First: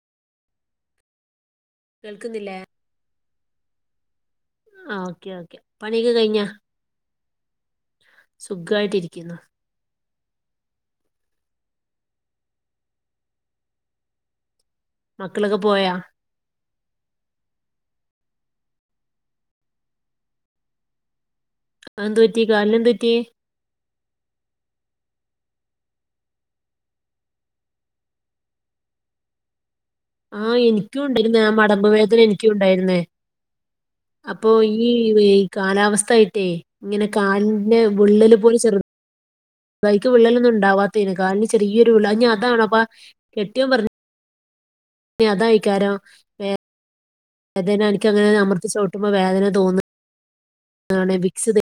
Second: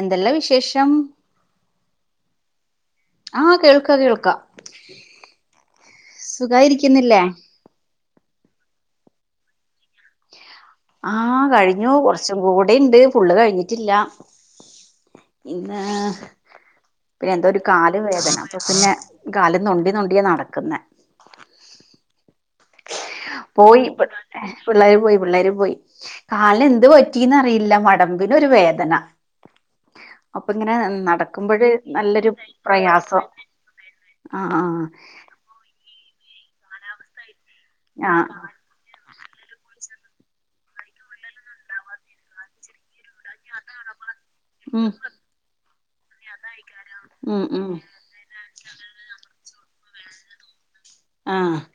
എന്തല്ല വിശേഷം കേൾക്കുന്നില്ലേ പ്പോ കേൾക്കാം ഓക്കെ ഓക്കെ പണിഒക്കെ കഴിഞ്ഞ സുഖായിരിക്കുന്നില്ലേ സുഖായിട്ടിരിക്കുന്നു ആഹ് കഴിഞ്ഞു കുറച്ചും കൂടെണ്ട് ഫുള്ള് കഴിഞ്ഞിട്ടില്ല മക്കളൊക്കെ ഇന്ന് പോയാ പിന്നെ എന്തോ ഒരു കാൽ വേദന അപ്പൊ പിന്നെ കാലം ഞൊണ്ടി ഞൊണ്ടിയ നടക്കുന്നെ അതെന്ത് പറ്റി കാലിനെന്തു പറ്റി [unintelligible] പിള്ളേര് പോയി പിള്ളേര് പോയി കാലിൻ എന്ത് പറ്റിന്ന്റിയില്ല മടമ്പിനൊ ഒരു വേദന അപ്പൊ ആഹ് ഇങ്ങനെ എനിക്കും ഉണ്ടായിരുന്നേ ആ നടക്കുമ്പോഴ് മടമ്പ വേദന നല്ലൊരു എനിക്ക ഉണ്ടായിരുന്നേ പ്രയാസം അപ്പോൊ ആഹ് ആഹ് ഈ കാലാവസ്ഥ [unintelligible] ഇങ്ങനെ കാലിന്റെ വിള്ളല് ആഹ് പോലെ ചെറു കയ്ക്കു വിള്ളലൊന്നും ഉണ്ടാവാത്തേെണ് കാലിന് ചെറിയൊരു വിള്ളല് ഞാ അതാണ അപ്പാ കെട്ടിയോൻ പറഞ്ഞു മം [unintelligible] വേ ഉം വേതേന എനിക്കങ്ങനെ അമർത്തി ചോട്ടുമ്പോ വേദന തോന്നാണ് വിക്സ് ആഹ് തേക്കു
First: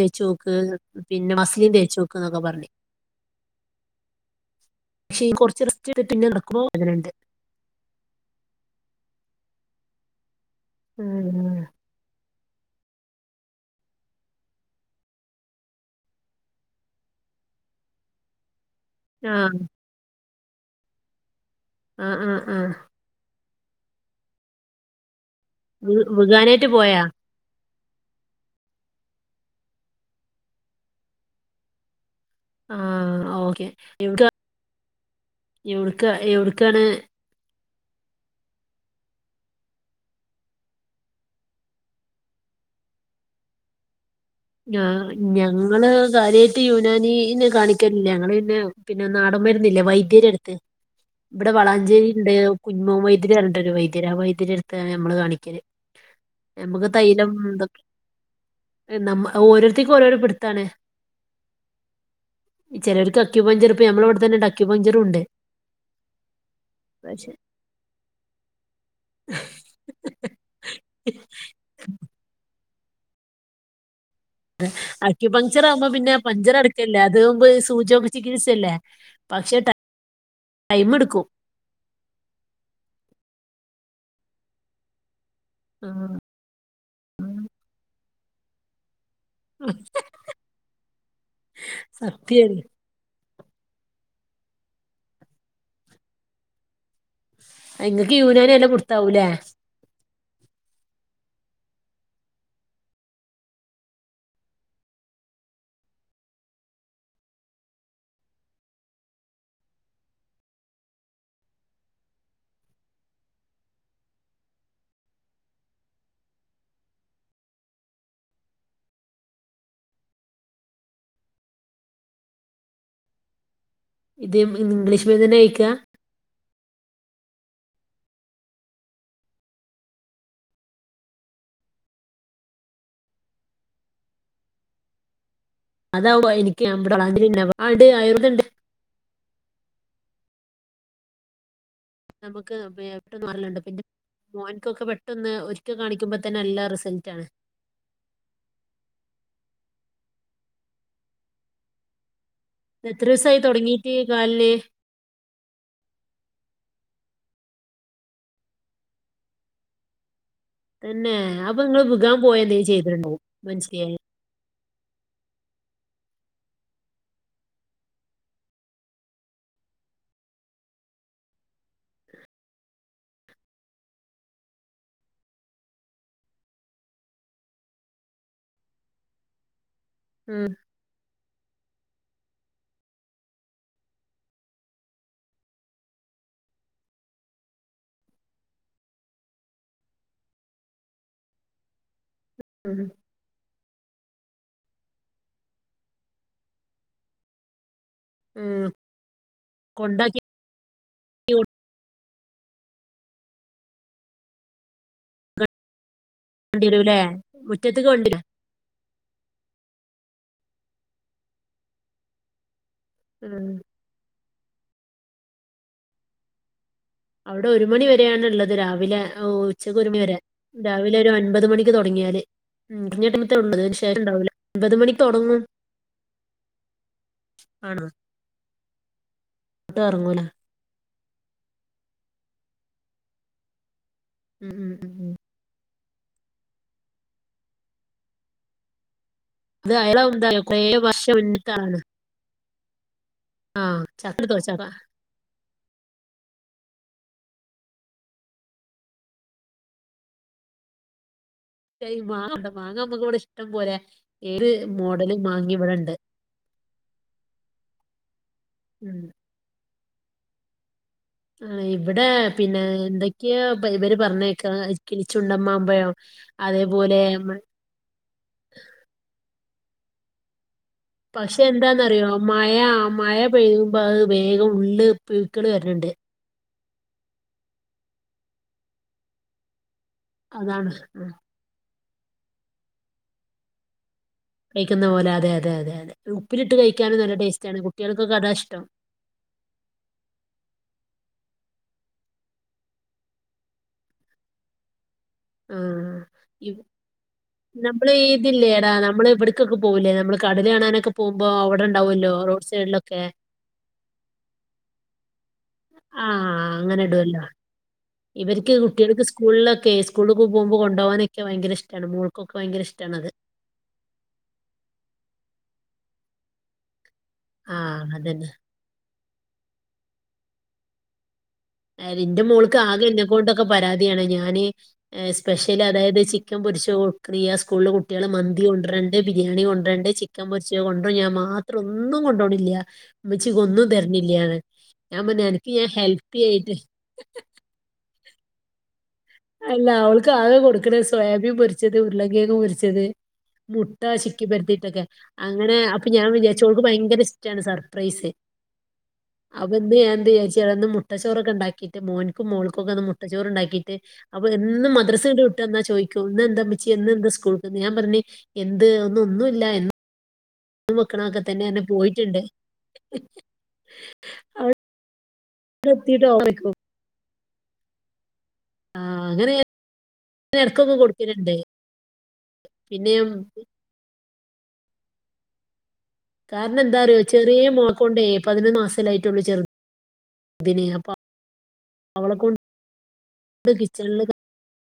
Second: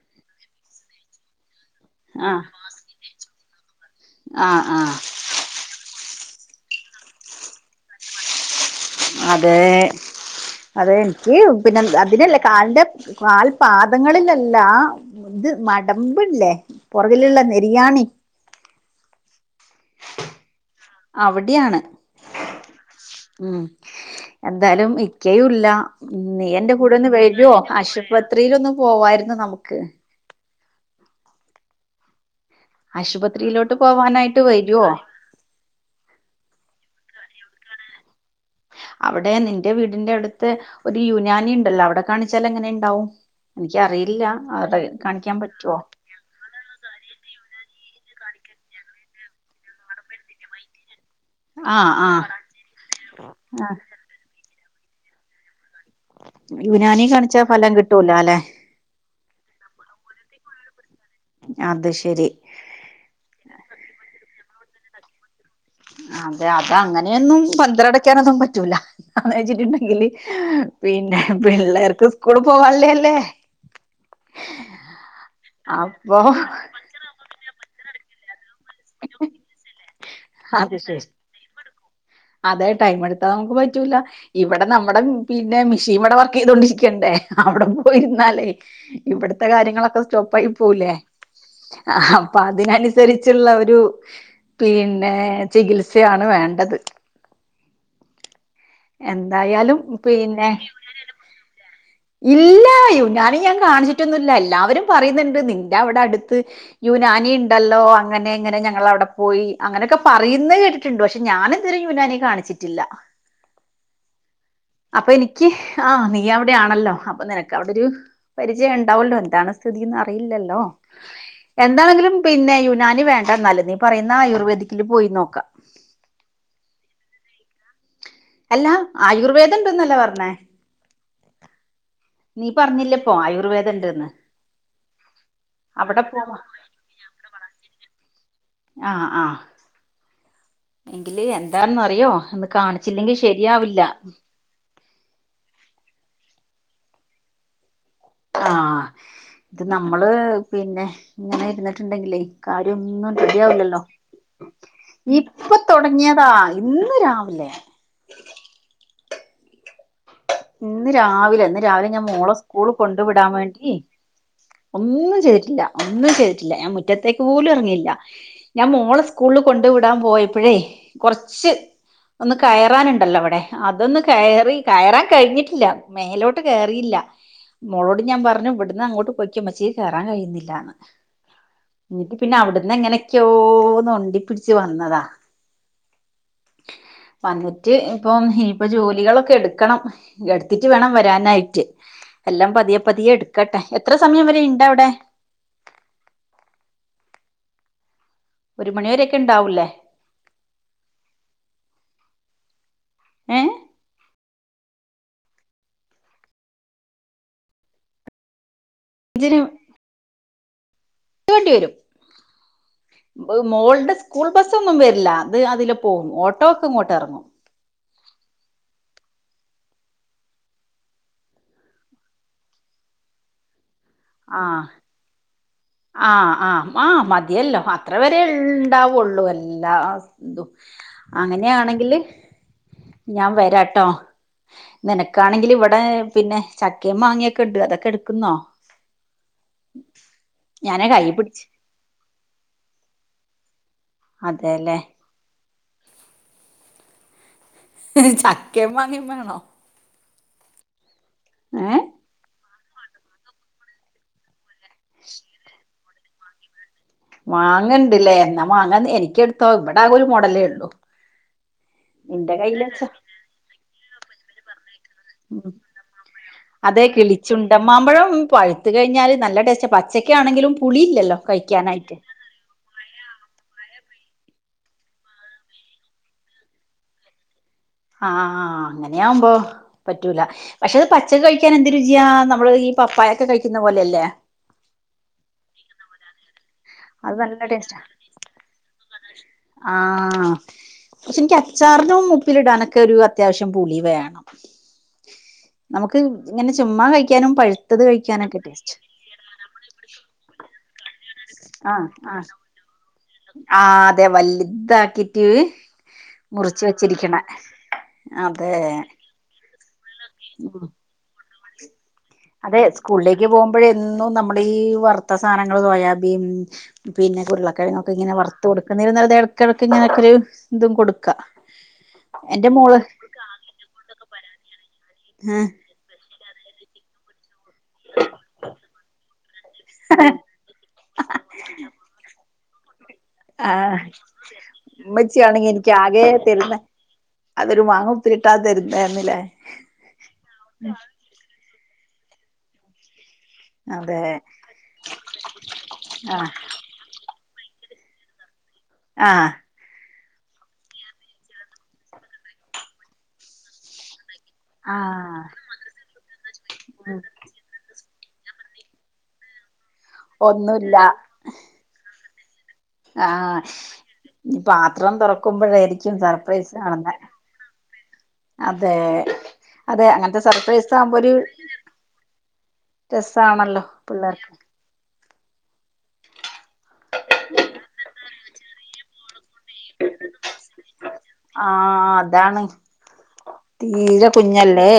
തേച്ചോക്ക് പിന്നെ മസ്ലിം തേച്ചോക്ക് എന്നൊക്കെ ആഹ് പറഞ്ഞ് ആഹ് ആഹ് പക്ഷെ കൊറച്ച് റസ്റ്റ് [unintelligible] പിന്നെ [unintelligible] [unintelligible] വേദനണ്ട് അതെ അതെ എനിക്ക് പിന്നെ അതിനല്ല കാലിന്റെ കാൽ പാദങ്ങളിലല്ല ഇത് മടമ്പില്ലേ പുറകിലുള്ള ബിരിയാണി ആഹ് അവിടെ ആഹ് ആഹ് ആഹ് ഉം എന്താലും ഇക്കയുല്ല വ് നീ വ്കാനായിട്ട് എന്റെ കൂടെ പോയാ ഒന്ന് വേര്ഒ ആശുപത്രില്ലോന്ന് പോവായിരുന്നു നമുക്ക് ആഹ് ഓക്കെ ആശുപത്രിയിലോട്ട് എവിട്ക്കാ പോവാനായിട്ട് വരുവോ എവിടുക്ക എവടക്കാണ് അവിടെ നിന്റെ വീടിന്റെ അടുത്ത് ഒരു യുനാനി ഉണ്ടല്ലോ അവിടെ കാണിച്ചാൽ എങ്ങനെ ഉണ്ടാവും എനിക്ക് അറിയില്ല ആ ഞങ്ങള് കാര്യമായിട്ട് യുനാനി കാണിക്ക ല്ല്യ ഞങ്ങള് പിന്നെ പിന്നെ നാടൻ വരുന്നില്ലേ വൈദ്യരടുത്ത് ഇവിടെ ആഹ് വളാഞ്ചേരി ആഹ് ഉണ്ട് കുഞ്ഞിമോൻ വൈദ്യര് പറഞ്ഞിട്ട് ആ വൈദ്യരടുത്താണ് നമ്മള് കാണിക്കല് നമുക്ക് യുനാനി തൈലം കാണിച്ചാ ഫലം എതൊക്കെ കിട്ടൂല അല്ലെ [unintelligible] നമ്മ ഓരോത്തേും ഓരോരോ പിടുത്താണ് അത് ശരി ചിലർക്ക് അക്യൂ പഞ്ചർ ഇപ്പ ഞമ്മള ഇവിടെത്തന്നെ അക്യൂ പഞ്ചറും ഉണ്ട് അതെ അത അങ്ങനെയൊന്നും പഞ്ചാറാടക്കാനൊന്നും പറ്റൂല അന്ന് വെച്ചിട്ടുണ്ടെങ്കില് പിന്നെ പിള്ളേർക്ക് സ്കൂള് പോവാനുള്ളേല്ലേ അക്യ പങ്ചർ ആവുമ്പോ പിന്നെ പഞ്ചർ അടക്കല്ലേ അത് ആവുമ്പൊ സൂചിയോഗ ചികിത്സ ല്ലേ പക്ഷേ അത്ശരി അതെ ടൈം എടുത്താ നമുക്ക് പറ്റൂല ഇവിടെ നമ്മുടെ പിന്നെ മെഷീൻ വിടെ ആഹ് വർക്ക് ചെയ്തോണ്ടിരിക്കണ്ടേ അവിട പോയിരുന്നാലേ ഇവിടത്തെ കാര്യങ്ങളൊക്കെ സ്റ്റോപ്പായി പോകുലേ അപ്പൊ സത്യാണ് അതിനനുസരി ച്ചുള്ള ഒരു പിന്നെ ചികിത്സയാണ് വേണ്ടത് എങ്ങക്ക് യുനാനിയല്ല എന്തായാലും പിന്നെ ഇല്ല യുനാനി ഞാൻ കാണിച്ചിട്ടൊന്നുംല്ല എല്ലാവരും പറയുന്നുണ്ട് നിന്റെ അവിടെ അടുത്ത് യുനാ അനി ഇണ്ടല്ലോ അങ്ങനെ ഇങ്ങനെ ഞങ്ങളവിടെ പോയി അങ്ങനെയൊക്കെ പറയുന്ന കേട്ടിട്ടുണ്ട് പക്ഷെ ഞാനിതുവരെ യുനാനി യ് കാണിച്ചിട്ടില്ല അപ്പൊ എനിക്ക് ആഹ് നീ അവിടെയാണല്ലോ അപ്പൊ നിനക്ക് അവിടെ ഒരു പരിചയം ഉണ്ടാവല്ലോ എന്താണ് സ്ഥിതിന്ന് അറിയില്ലല്ലോ എന്താണെങ്കിലും പിന്നെ യുനാനി വേണ്ട ന്നാല് നീ പറയുന്ന ഇത് ആയുർവേദിക്കില് ഇംഗ്ലീഷ് പോയി മീഡിയം തന്നെ നോക്കാം കഴിക്കാ അല്ലാ ആയുർവേദം ഉണ്ടെന്നല്ല പറഞ്ഞേ നീ പറഞ്ഞില്ല ഇപ്പൊ ആയുർവേദംണ്ടന്ന് അതാവോ എനിക്ക് അമ്മടെ വളാഞ്ചേരിണ്ട് ആയുർവേദണ്ട് ആ ആ എങ്കില് എന് നമുക്ക് പെട്ടെന്ന് മാറലുണ്ട് ശരിയാവില്ല പിന്നെ മോൻക്കൊക്കെ പെട്ടെന്ന് ഒരിക്ക കാണിക്കുമ്പോ ത്തനല്ല റിസൽട്ടാണ് ആഹ് ഇത് നമ്മള് പിന്നെ ഇങ്ങനെ ഇരുന്നിട്ടുണ്ടെങ്കിലേ ഇത് എത്ര കാര്യൊന്നും ദിവസായി റെഡിയാവില്ലല്ലോ തുടങ്ങിയിട്ട് കാലിന് ഈ ഇപ്പൊ തുടങ്ങിയതാ ഇന്ന് രാവിലെ ഇന്ന് തന്നെ രാവിലെ അപ്പൊ ഇന്ന് നിങ്ങള് രാവിലെ ഞാൻ വികാൻ മോളെ പോയ എന്തേലും സ്കൂള് കൊണ്ടു ചെയ്തിട്ടുണ്ടാവും വിടാൻ വേണ്ടി മനസ്സിലായി ഒന്നും ചെയ്തിട്ടില്ല ഒന്നും ചെയ്തിട്ടില്ല ഞാൻ മുറ്റത്തേക്ക് പോലും ഇറങ്ങിയില്ല ഞാൻ മോളെ സ്കൂളില് കൊണ്ടുവിടാൻ പോയപ്പോഴേ കുറച്ച് ഒന്ന് കയറാനുണ്ടല്ലോ അവിടെ അതൊന്ന് കയറി കയറാൻ കഴിഞ്ഞിട്ടില്ല മേലോട്ട് കേയറിയില്ല മോളോട് ഞാൻ പറഞ്ഞു ഇവിടുന്ന് അങ്ങോട്ട് പൊയ്ക്കൊ മ്മച്ചീ കേറാൻ ഉം കഴിയുന്നില്ലന്ന് ഞ്ഞി പിന്നെ അവിടുന്ന് എങ്ങനൊക്കെയോ നോണ്ടി പിടച്ച് വന്നതാ വന്നിട്ട് ഇപ്പം ഇനിയിപ്പ ജോലികളൊക്കെ എടുക്കണം എടുത്തിട്ട് വേണം വരാനായിട്ട് എല്ലാം ഉം പതിയെ പതിയെ എടുക്കട്ടെ എത്ര സ് സമയം വരെ ഇണ്ട് അവിടെ ഉം ഒരു മണി വരൊക്കെ ഉണ്ടാവൂല്ലേ കൊണ്ടാക്കി ഏഹ് വണ്ടിവരൂല്ലേ മുറ്റത്തക്ക് വണ്ടി വരും അച്നു ഇ വേണ്ടി വരും ഉം മോൾഡ സ് ക്കൂൾ ബസ്സൊന്നും വരില്ല ഇത് അതിലെ പോവും ഓട്ടോ ഇങ്ങോട്ട് ഇറങ്ങും അവ്ടെ ഒരു മണി വെ രെയാണ് ഇള്ളത് രാവിലെ ഉ ഉച്ചക്ക് ഒരുമണി വരെ രാവിലെ ഒരു ഒൻപത് മണിക്ക് തൊടങ്ങിയാല് ഉം [unintelligible] ഉള്ളത് [unintelligible] ഉണ്ടാവൂല്ല ഒൻപത് മണിക്ക് തൊടങ്ങും ആഹ് ആഹ് ആഹ് മതിയല്ലോ അത്ര വരെ ഇണ്ടാവോള്ളൂ ഒട്ടും ഇറങ്ങൂല എല്ലാസ്തും അങ്ങനെയാണെങ്കില് ഞാൻ വരാട്ടോ ഉം ഉം ഉം ഉം. നെനക്കാണെങ്കില് ഇവ ടെ പിന്നെ ചക്കിം മാങ്ങിയൊക്കണ്ട് അതൊക്കെ എട്ക്കുന്നോ ഇത് അയാളെ [unintelligible] കൊറേ വർഷം പിടിച്ച് മുന്നിക്കാണ് ആഹ് ചക്കെട്ത്ത് അതെല്ലേ [unintelligible] ചക്കേം മാങ്ങേം വേണോ ഏ [unintelligible] മാങ്ങണ്ട് മാങ്ങാ നമ്മക്ക് ഇവിടെ ഇഷ്ടം പോലെ ഏത് മോഡലു മാങ്ങിം ഇവടെണ്ട് മാങ്ങണ്ട്ല്ലേ എന്നാ മാങ്ങെന്ന് ഉം. എനിക്ക്യിട്ത്തൊ ഇവടെ ആകെ ഒരു മോഡലേള്ളു ആഹ് ഇവടെ പിന്നെ എന്തൊക്ക്യയൊ ഇബല് ഇവര് പറഞ്ഞേക്കാ അഹ് ഉം അതെ കിളിച്ചുണ്ടൻ മാമ്പഴം പഴുത്ത് കഴിഞ്ഞാല് നല്ല ടേസ്റ്റാ പ ച്ചക്ക്യാണെങ്കിലും പക്ഷെ എന്താന്നറിയോ മഴ മഴ പെയ്യുമ്പോ അഹ് വേഗം ഉള്ള് പുഴുക്കള് വരുന്നുണ്ട് ആഹ് അങ്ങനെയാവുമ്പോ പറ്റൂല അതാണ് പക്ഷെ അത് ഉം. പച്ചക്ക് കഴിക്കാന ന്തു രുചിയാ നമ്മള് ഈ പപ്പായൊക്കെ കഴിക്കുന്ന പോലെയല്ലേ കഴിക്കുന്ന പോലെ അതെ അതെ അതെ ഉപ്പിലിട്ട് കഴിക്കാനും നല്ല അത് ടേസ്റ്റാണ് ടേസ്റ്റാ കുട്ടികൾക്കൊക്കെ അതാണ് ഇഷ്ടം ആഹ് പക്ഷെ എനിക്ക് അച്ചാറിനും ഉപ്പിലിടാനൊക്കെ ഒരു അത്യാവശ്യം പുളി വേണം ആ നമുക്ക് ഇങ്ങനെ ചുമ്മാ കഴിക്ക നമ്മള് ഇതില്ലേടാ നമ്മള് ഇവിടക്കൊക്കെ പോകൂല്ലേ നമ്മള് കടൽ കാണാനൊക്കെ പോകുമ്പോ ആഹ് അവിടെണ്ടാവല്ലോ ആഹ് റോഡ് സൈഡിലൊക്കെ ആഹ് അതെ വല്ല്താക്കി റ്റ് ആ മുറിച്ച് അങ്ങനെ വെച്ചിരിക്കണ ഇടുമല്ലോ അതെ ക്കെ സ്കൂള്ക്ക് പോക്മ്പൊ ഉം കൊണ്ടോകാനക്കെ ഭയങ്കര ഇഷ്ടാണ് മോ അതെ സ്കൂളിലേക്ക് പോകുമ്പോഴെന്നും നമ്മുടെ ഈ വർത്ത സാധനങ്ങൾ സോയാബീൻ പിന്നെ ആ അതന്നെ ഉരുളക്കിഴങ്ങൊക്കെങ്ങനെ വറുത്തു കൊടുക്കുന്നേലും നല്ലത് ഇടക്കിടക്ക് ഇങ്ങനെയൊക്കെ ഒരു ഇതും കൊടുക്കാ എന്റെ മോൾക്ക് ആകെ എന്നെക്കൊണ്ടൊക്കെ പരാതിയാണ് ഞാന് സ്പെഷ്യല് അതായത് ചി ക്കൻ പൊരിച്ചത് കൊട്ക്ക്ണില്ലാ സ്കൂളിലെ കുട്ടികള് മന്തി കൊണ്ടരണ്ട് ബിരിയാണി കൊണ്ടരണ്ട് ചിക്കൻ പൊരിച്ചത് കൊണ്ടരും ഞാൻ മാത്രം ഒന്നും കൊണ്ടോണില്ല ആഹ് ഞാൻ ഉമ്മച്ചി പറഞ്ഞു ആണെങ്കി എനിക്ക് ഞാൻ ഇൻക്ക് ആകേ ഹെൽത്തി ആയിട്ട് തരുന്ന അതൊരു മാങ്ങപ്പുലിട്ടാ തരു അല്ല അവൾക്ക് ആകെ കൊടുക്കണ സോയാബീൻ പൊരിച്ചത് ഉരുള കേങ്ങ് പൊരിച്ചത് മുട്ട അതെ ചിക്കി പരത്തീട്ടൊക്കെ അങ്ങനെ അപ്പൊ ഞാൻ ആ വിചാരിച്ചു ഓൾക്ക് ഭയങ്കര ച്ചാണ് സർ പ്രൈസ് ആ അപ്പൊ ത് ഞാൻ [unintelligible] ന്ന് എന്ത് വിചാരിച്ച് മുട്ടച്ചോറൊക്കെണ്ടാക്കിട്ട് മോന്ക്കും മോൾക്കൊക്കെന്ന് മുട്ടച്ചോറ് ണ്ടാക്കിട്ട് അപ്പൊ എന്നും ആ മദ്രസങ്ങട്ട് വിട്ട് വന്നാ ചോയ്ക്കും ഇന്ന് എന്താമ്മിച്ചി ഉം ന്ന്ന്താ സ്കൂൾക്ക് ഞാൻ പറഞ്ഞു എന്ത് ന്ന് ഒന്നുല്ല ഒന്നുല്ല ന്നും വക്കണൊക്കെ തന്നെർഞ്ഞ് പോയിട്ടുണ്ട് ആഹ് ഇഞ്ഞി പാത്രം ഇവിടെ തുറക്കുമ്പോഴായിരിക്കും എത്തിയിട്ട് ഓള് സർപ്രൈസ് ചോദിക്കും കാണുന്നെ അതെ ആ അങ്ങനെ അതെ അങ്ങനത്തെ ഞാൻ സർപ്രൈസ് ഇടക്കൊക്കെ ആകുമ്പോ ഒരു കൊടുക്കലുണ്ട് പിന്നെ രസാണല്ലോ പിള്ളേർക്ക് കാരണം എന്താറിയോ ചെറിയ മോളക്കൊണ്ടേ പതിനൊന്ന് മാസല്ലേ ആയിട്ടുള്ളു ചെറു തിന് അപ്പൊ ആഹ് അവളെ കൊണ്ട് അതാണ് കിച്ചണില് തീരെ കുഞ്ഞല്ലേ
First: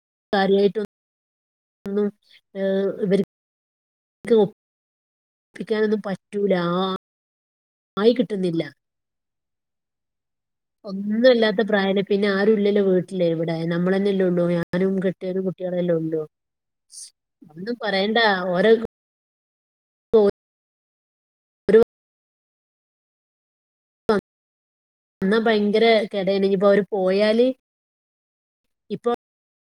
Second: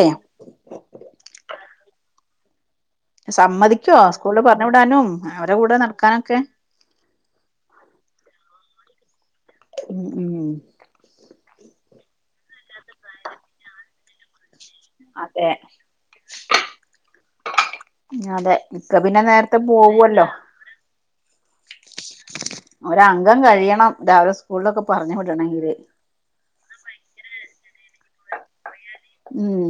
ഉം ആഹ് സമ്മതിക്കുവോ സ്കൂള്ള് പറഞ്ഞ് വിടാനും അവരെ കൂടെ ഒപ്പിക്കാനൊന്നും നടക്കാനൊക്കെ പറ്റൂല ആ ആയി കിട്ടുന്നില്ല ഉം ഉം ഒന്നിനും അല്ലാത്ത പ്രായല്ലെ പിന്നാരുല്ലല്ലോ വീട്ടിലേ ഇവിടെ നമ്മളെന്നല്ലെ ഉള്ളു ഞാനും കെട്ടിയോനും അതെ കുട്ട്യാളല്ലേ ഉള്ളൂ ന്നും പറയേണ്ട അതെ ഓരോ ഇക്ക പിന്നെ നേരത്തെ പോവല്ലോ ഒരു അവര അംഗം കഴിയണം രാവിലെ സ്കൂളിലൊക്കെ പറഞ്ഞു വന്നാ വിടണമെങ്കില് ഭയങ്കര കെടയാണ് ഇനിയിപ്പോ അവര് പോയാല് ഇപ്പൊ ഉം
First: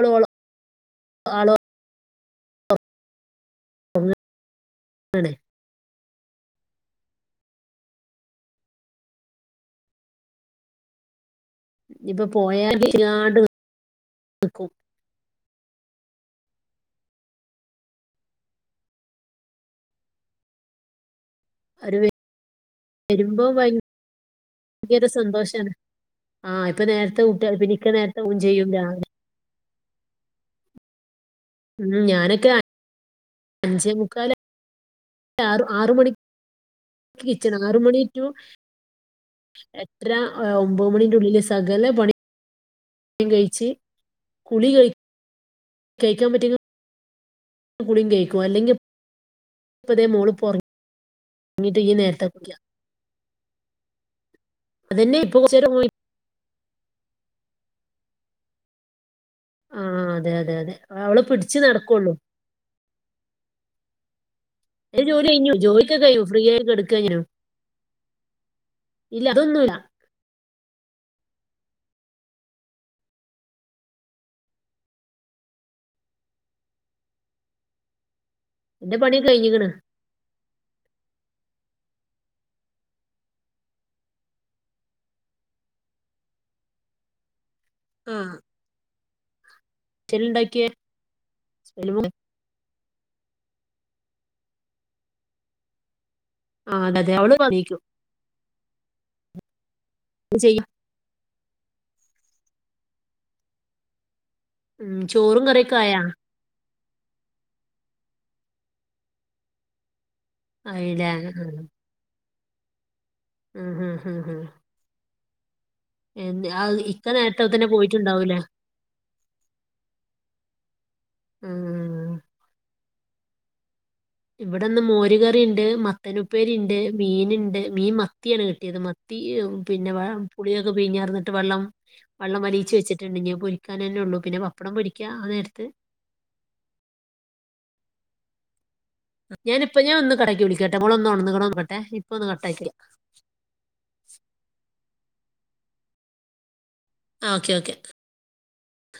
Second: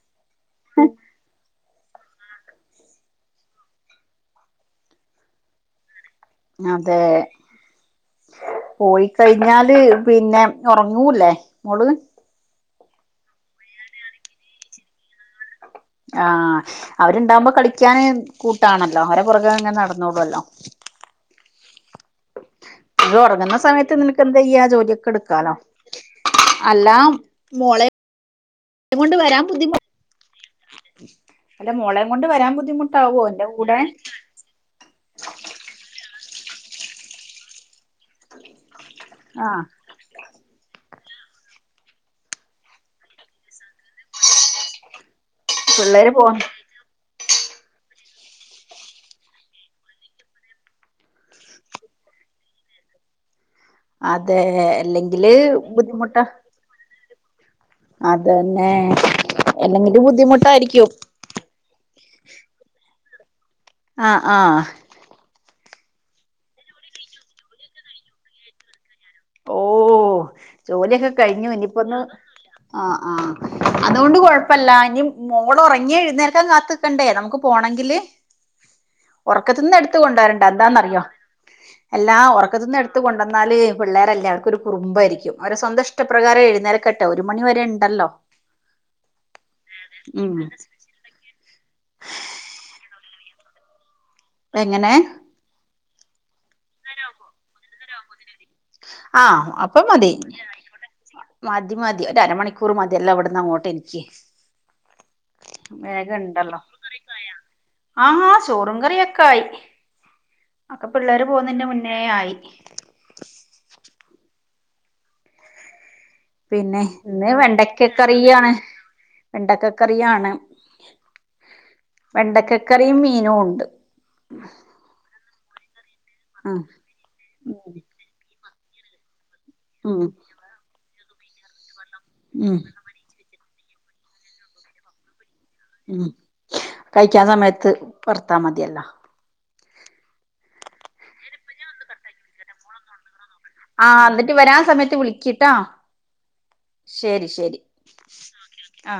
അവള് ഓള് [unintelligible] ആണ് അതേ പോയി കഴിഞ്ഞാല് പിന്നെ ഉറങ്ങൂല്ലേ മോള് ഞ്ഞിപ്പൊ പോയാൽ ആണ് ആ അവരുണ്ടാകുമ്പോ കളിക്കാന് കൂട്ടാണല്ലോ അവരെ പുറകെ ഇങ്ങനെ നടന്നോളുമല്ലോ ഒരുവി ഇത് ഉറങ്ങുന്ന സമയത്ത് നിനക്ക്യെന്തേയ ഭയങ്കര ജോലിയൊക്കെ എടുക്കാലോ സന്തോഷാണ് ആ ഇപ്പൊ അല്ല നേരത്തെ കുട്ടികൾ പിന്നെ മോളെ ഇക്ക നേരത്തെ ഊൺ ചെയ്യും രാവിലെ കൊണ്ട് വരാൻ ബുദ്ധിമുട്ട അല്ല ഉം മോളയും കൊണ്ട് ഞാനൊക്കെ വരാൻ ബുദ്ധിമുട്ടാവുമോ ഇന്റെ കൂടെ ആ ആറ് മണി ആറ് കിച്ചണ ആറ് മണി ടു ആ എട്ടര ഒമ്പത് മണിന്റെ ഉള്ളിൽ സകല പണി പണിയും കഴിച്ച് കുളികഴി പിള്ളേര് പോ കുളിയും കഴികും അല്ലെങ്കിൽ പ്പതേ മോള്റങ്ങിട്ട് പോ ഇ നേരത്തെ കുളിക്ക. അതെ അല്ലെങ്കിൽ ഇപ്പൊ കുറച്ചേരം ബുദ്ധിമുട്ടാ അതന്നെ ആ അല്ലെങ്കില് അതെ അതെ അതെ ബുദ്ധിമുട്ടായിരിക്കും അവള് പിടിച്ച് നടക്കൊള്ളൂ ആ ആ ഇൻ്റേ ജോലി കഴിഞ്ഞു ജോലിക്കെ കഴിയും ഫ്രീ ആയി കടക്ക ഞാ ഇല്ല ഓ അതൊന്നുംല്ല ജോലിയൊക്കെ കഴിഞ്ഞു ഇനിയിപ്പോ ഒന്ന് ആആ് അതുകൊണ്ട് കൊഴപ്പല്ല ഇനി മോള ഉറങ്ങി എഴുന്നേൽക്കാൻ കാത്ത്ക്കണ്ടേ നമുക്ക് പോ പോണങ്കിൽ എന്റെ പണിയൊക്കെ കഴിഞ്ഞിക്കണ് ഉറക്കത്തിന്ന് എടുത്ത് കൊണ്ടവരണ്ട എന്താന്നറിയോ എല്ലാ ഉറക്കത്തിന്ന് എടുത്ത് കൊണ്ടുന്നാൽ പിള്ളേരെല്ല ആവർക്ക് ഒരു കുറുംബായിരിക്കും അവരെ സ്വന്തം ഇഷ്ടപ്രകാരം യെഴുന്നേൽകേട്ടെ ഒരു മണി വരെ യെ ണ്ടല്ലോ. ആ ചെല്ലുണ്ടാക്കിയ എങ്ങനെ ആ അതതെ അവൾ ഇപ്പൊ എണീക്കും ആ അപ്പ മതി ഇത് ചെയ്യാം മതി മതി ഒര അരമണിക്കൂർ മതി ഇതെല്ലാം എവിടന്ന് അങ്ങോട്ട് എനിക്ക് ഉം, ചോറും കറിയൊക്കെ ആയാ വേഗം ഇണ്ടലോ ആ ആ ചോറും കറിയൊക്കെ ആയി ഒക്കെ ആയില്ലേ പിള്ളേർ പോകുന്നതിന്റെ മുന്നേ ആയി ഉം ഹം ഹും ഹും പിന്നെ ഇന്ന് നേരത്തെ തന്നെ പോയിട്ടുണ്ടാവൂലേ വെണ്ടക്കക്കറിയാണ് വെണ്ടക്കക്കറിയാണ് ഉം വെണ്ടക്കക്കറിയും മീനും ഉണ്ട് ഇവിടെന്ന് മോരുകറിണ്ട് മത്തനുപ്പേരി ഉം ഉണ്ട് മീനുണ്ട് മീൻ മത്തിയാണ് കിട്ടിയത് മത്തി പി യും പിന്നെ വ ഉം പുളിയൊക്കെ പിഞാ റന്നിട്ട് വെള്ളം ഉം അലീച്ചു വെച്ചിട്ടുണ്ടെഞാ കിക്കാൻ തന്ന ഒള്ളൂ പിന്നെ പപ്പടം പോ രിക്കഅ നേരത്തെ ഉം കഴിക്കാൻ സമയത്ത് വർത്ത മതിയല്ലോ ഞാനിപ്പ ഞാൻ ഒന്ന് കടാക്കി വിളിക്കാട്ടോ മോൾ ഒന്ന് ഓണന്നുക്ണോ നോക്കട്ടെ ഇപ്പൊ ഒന്ന് കട്ടക്കിട്ട് വിളിക്കാട്ടോ ആ് എന്ന എന്നിട്ട് വരാൻ സമയത്ത് വിളിക്കിട്ടാ ആ, ശരി ഓക്കെ ശരി ഓക്കെ ആ